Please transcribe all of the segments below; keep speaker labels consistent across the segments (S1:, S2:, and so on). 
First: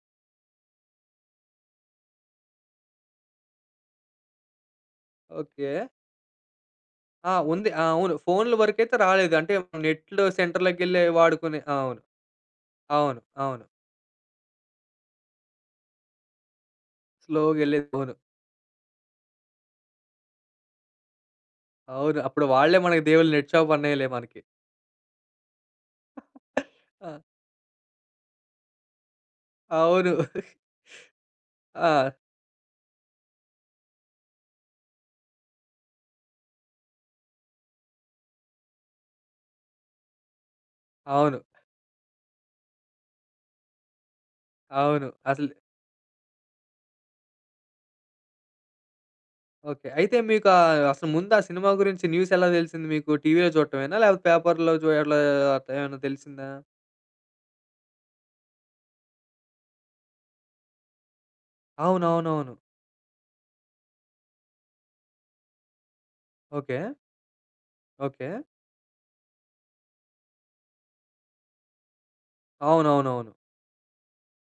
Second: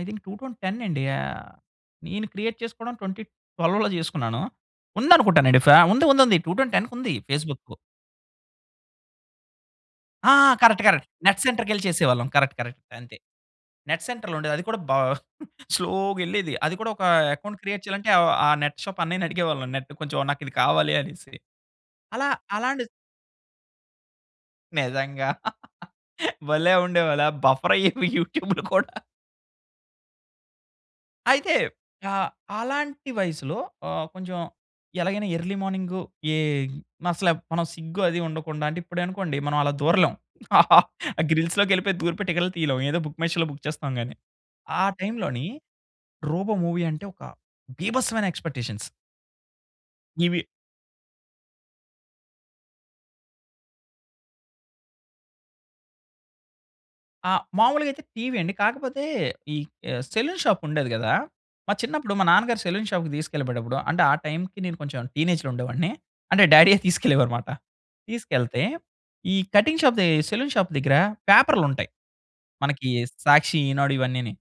S1: I think 2010 అండి. ఆహ్, నేను క్రియేట్ చేసుకోవడం 2012లో జేసుకున్నాను. ఉందనుకుంటానండి ఫ్యా
S2: ఓకే.
S1: ఉంది. ఉంది. ఉంది. టూ టౌన్ టెన్‌కుంది
S2: ఆ! ఉంది.
S1: ఫేస్‌బుక్కు.
S2: ఆ! అవును. ఫోన్‌లు వరకయితే రాలేదు అంటే నెట్‌లో
S1: ఆ! కరెక్ట్.
S2: సెంటర్‌లకేళ్ళి
S1: కరెక్ట్. నెట్
S2: వాడుకునే ఆ!
S1: సెంటర్‌కెళ్లి
S2: అవును.
S1: చేసేవాళ్ళం కరెక్ట్ కరెక్ట్ అంతే.
S2: అవును. అవును.
S1: నెట్ సెంటర్‌లో ఉండేది అది కూడా బా స్లో‌గెళ్ళేది. అది కూడా ఒక అకౌంట్ క్రియేట్
S2: స్లో‌గెళ్ళేది
S1: చేయాలంటే
S2: ఫోను.
S1: అవ ఆ నెట్ షాప్ అన్నయ్యని అడిగేవాళ్ళం నెట్ కొంచెం నాకు ఇది కావాలి అనేసి.
S2: అవును.
S1: అలా
S2: అప్పుడు వాళ్ళే
S1: అలాంటి
S2: మనకు దేవుళ్ళు నెట్ షాప్ అన్నయిలే మనకి.
S1: నిజంగా భలే
S2: ఆ!
S1: ఉండేవాళ్ళే బఫర్ అయ్యేవి యూట్యూబ్‌లు కూడా.
S2: అవును.
S1: అయితే
S2: ఆ!
S1: ఆహ్, అలాంటి వయసులో ఆహ్, కొంచెం ఎలాగైనా ఎర్లీ మార్నింగు ఏ అసలే మనం సిగ్గు అది ఉండకుండా అంటే ఇప్పుడనుకోండి మనం అలా దూరలేం. ఆ
S2: అవును.
S1: గ్రిల్స్‌లోకెళ్ళిపోయి దూరిపోయి టికెట్లు తీయలేము ఏదో బుక్ మై షోలో బుక్ చేస్తాం గాని. ఆ
S2: అవును.
S1: టైమ్‌లోని
S2: అసలు
S1: 'రోబో' మూవీ అంటే ఒక బీభత్సమైన ఎక్స్పెక్టేషన్స్.
S2: ఓకే. అయితే
S1: ఇవి
S2: మీకా అసలు ముందు ఆ సినిమా గురించి న్యూస్ ఎలా తెలిసింది మీకు? టీవీ‌లో చూడటమేనా లేకపోతే పేపర్‌లో జు అట్లా ఏమైనా తెలిసిందా?
S1: ఆ! మామూలుగయితే టీవీ అండి కాకపోతే ఈ ఆహ్, సెలూన్ షాప్ ఉండేది గదా! మా చిన్నప్పుడు మా
S2: అవునవునవును.
S1: నాన్నగారు సెలూన్ షాప్‌కి తీసుకెళ్ళిపోయేటప్పుడు అంటే ఆ టైమ్‌కి నేను కొంచెం టీనేజ్‌లో ఉండేవాడిని. అంటే డ్యాడీయే
S2: ఓకే.
S1: తీసుకెళ్ళేవారు మాట
S2: ఓకే.
S1: తీసుకెళ్తే ఈ కటింగ్ షాప్ దె సెలూన్ షాప్ దగ్గర పేపర్‌లుంటాయి. మనకి
S2: అవునవునవును.
S1: 'సాక్షి' 'ఈనాడు' ఇవన్నీని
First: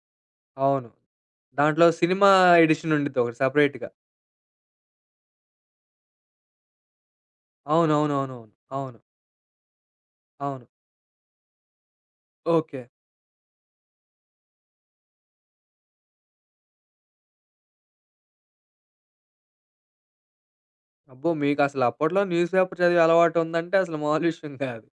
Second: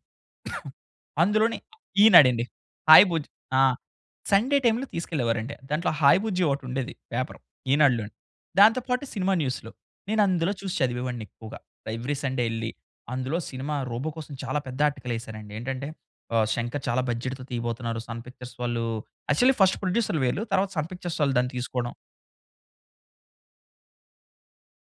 S2: అవును.
S1: అందులోని
S2: దాంట్లో సినిమా
S1: ఈనాడండి
S2: ఎడిషన్
S1: హాయ్
S2: ఉండిద్ది
S1: బుజ్జి
S2: ఒకటి
S1: ఆ!
S2: సపరేట్‌గా.
S1: సండే టైమ్‌లో తీసుకెళ్ళేవారండి. దాంట్లో హాయ్ బుజ్జి ఒకటుండేది పేపరు ఈనాడులోని.
S2: అవునవునవునవును.
S1: దాంతో
S2: అవును.
S1: పాటు సినిమా న్యూస్‌లు నేనందులో
S2: అవును.
S1: చూసి చదివేవాడిని ఎక్కువగా. ఎవ్రీ సండే యెళ్లి
S2: ఓకే.
S1: అందులో సినిమా 'రోబో' కోసం చాలా పెద్ద ఆర్టికల్ ఎసారండి ఏంటంటే ఆహ్, 'శంకర్' చాలా బడ్జెట్‌తో తీయబోతున్నారు 'సన్ పిక్చర్స్' వాళ్ళు యాక్చువల్లి ఫస్ట్ ప్రొడ్యూసర్‌లు వీళ్ళు తరువాత 'సన్ పిక్చర్స్'
S2: అబ్బో!
S1: వాళ్ళు దాన్ని
S2: మీకసలు
S1: తీసుకోవడం.
S2: అప్పట్లో న్యూస్ పేపర్ చదివే అలవాటు ఉందంటే అసలు మామూలు విషయం కాదు.